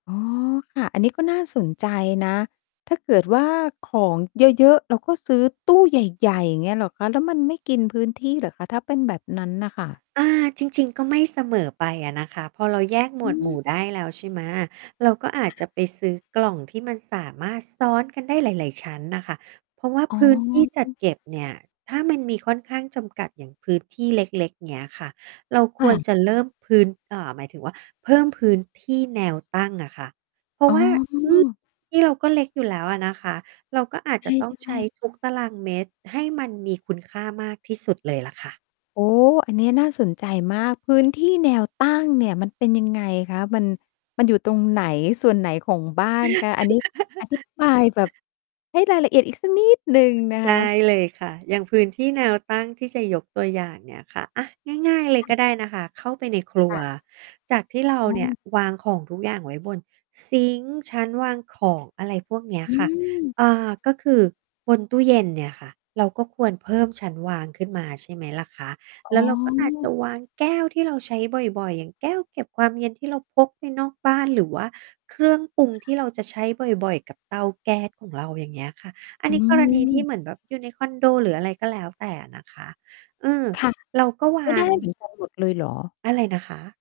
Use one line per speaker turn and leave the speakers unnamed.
อ๋อ ค่ะ อันนี้ก็น่าสนใจนะ ถ้าเกิดว่า ของเยอะ ๆ เราก็ซื้อตู้ใหญ่ ๆ อย่างเงี้ย เหรอคะ แล้วมันไม่กินพื้นที่เหรอคะ ถ้าเป็นแบบนั้นน่ะค่ะ?
อ่า จริง ๆ ก็ไม่เสมอไปอะนะคะ พอเรา แยกหม
อื
วดหมู่
ม
ได้แล้ว ใช่ไหม เราก็
ค
อ
่
าจจ
ะ
ะไปซื้อกล่องที่มันสามารถซ้อนกันได้หลาย ๆ ชั้นน่ะค่ะ เพราะว่า
อ๋
พ
อ
ื้นที่จั
อ
ด
ือ
เก็บเนี่ย ถ้ามันมีค่อนข้างจำกัดอย่างพื้นที่เล็ก ๆ เงี้ยค่ะ เรา
ค
ค
่
วร
ะ
จะเริ่มพื้น อ่า หมายถึงว่า เพิ่มพื้นที่แนวตั้งอะค่ะ เพรา
อ
ะ
๋อ
ว่า อือ ที่เราก็เล็กอยู่แล้วอะนะคะ เราก็อาจ
ใ
จะต้อง
ช
ใช
่
้
ๆ
ทุกตารางเมตร ให้มันมีคุณค่ามากที่สุดเลยล่ะค่ะ
โอ้ อันนี้น่าสนใจมาก พื้นที่แนวตั้งเนี่ย มันเป็นยังไงคะ มัน มันอยู่ตรงไหน ส่วนไหนของบ้านคะ? อันนี้ อธิ บายแบบให้รายละเอียดอีกสักนิดหนึ่งนะค
ได้
ะ
เลยค่ะ อย่างพื้นที่แนวตั้งที่จะยกตัวอย่างเนี่ยค่ะ อา ง่าย ๆ เลย
ค่
ก
ะ
็ได้นะคะ เข้าไปในครั
ค
ว
่ะ
จากที่เรา
อื
เนี่
ม
ยวางของทุกอย่างไว้บนซิงก์ ชั้นวางของ อะไรพวกเนี้ย
อ
ค่ะ
ืม
เอ่อ ก็คือบนตู้เย็นเนี่ยค่ะ เราก็ควรเพิ่มชั้นวางขึ้นมา ใช่ไหมล่ะคะ
อ
แล
๋
้
อ
วเราก็อาจจะวางแก้วที่เราใช้บ่อย ๆ อย่างแก้วเก็บความเย็นที่เราพกไปนอกบ้าน หรือว่าเครื่องปรุง
ค
ท
่
ี่
ะ
เราจะใช้บ่อย ๆ กับเตาแก๊สของเรา อย่างเงี้ยค่ะ อัน
อ
นี้กรณีที่
ืม
เหมือนแบบอยู่ในคอนโด หรืออะไรก็แล้วแต่นะคะ อืม
ค่ะ
เราก็ว
ไม่
า
ได้
ง
เหมือนกันหมด เลยเหรอ?
อะไรนะคะ?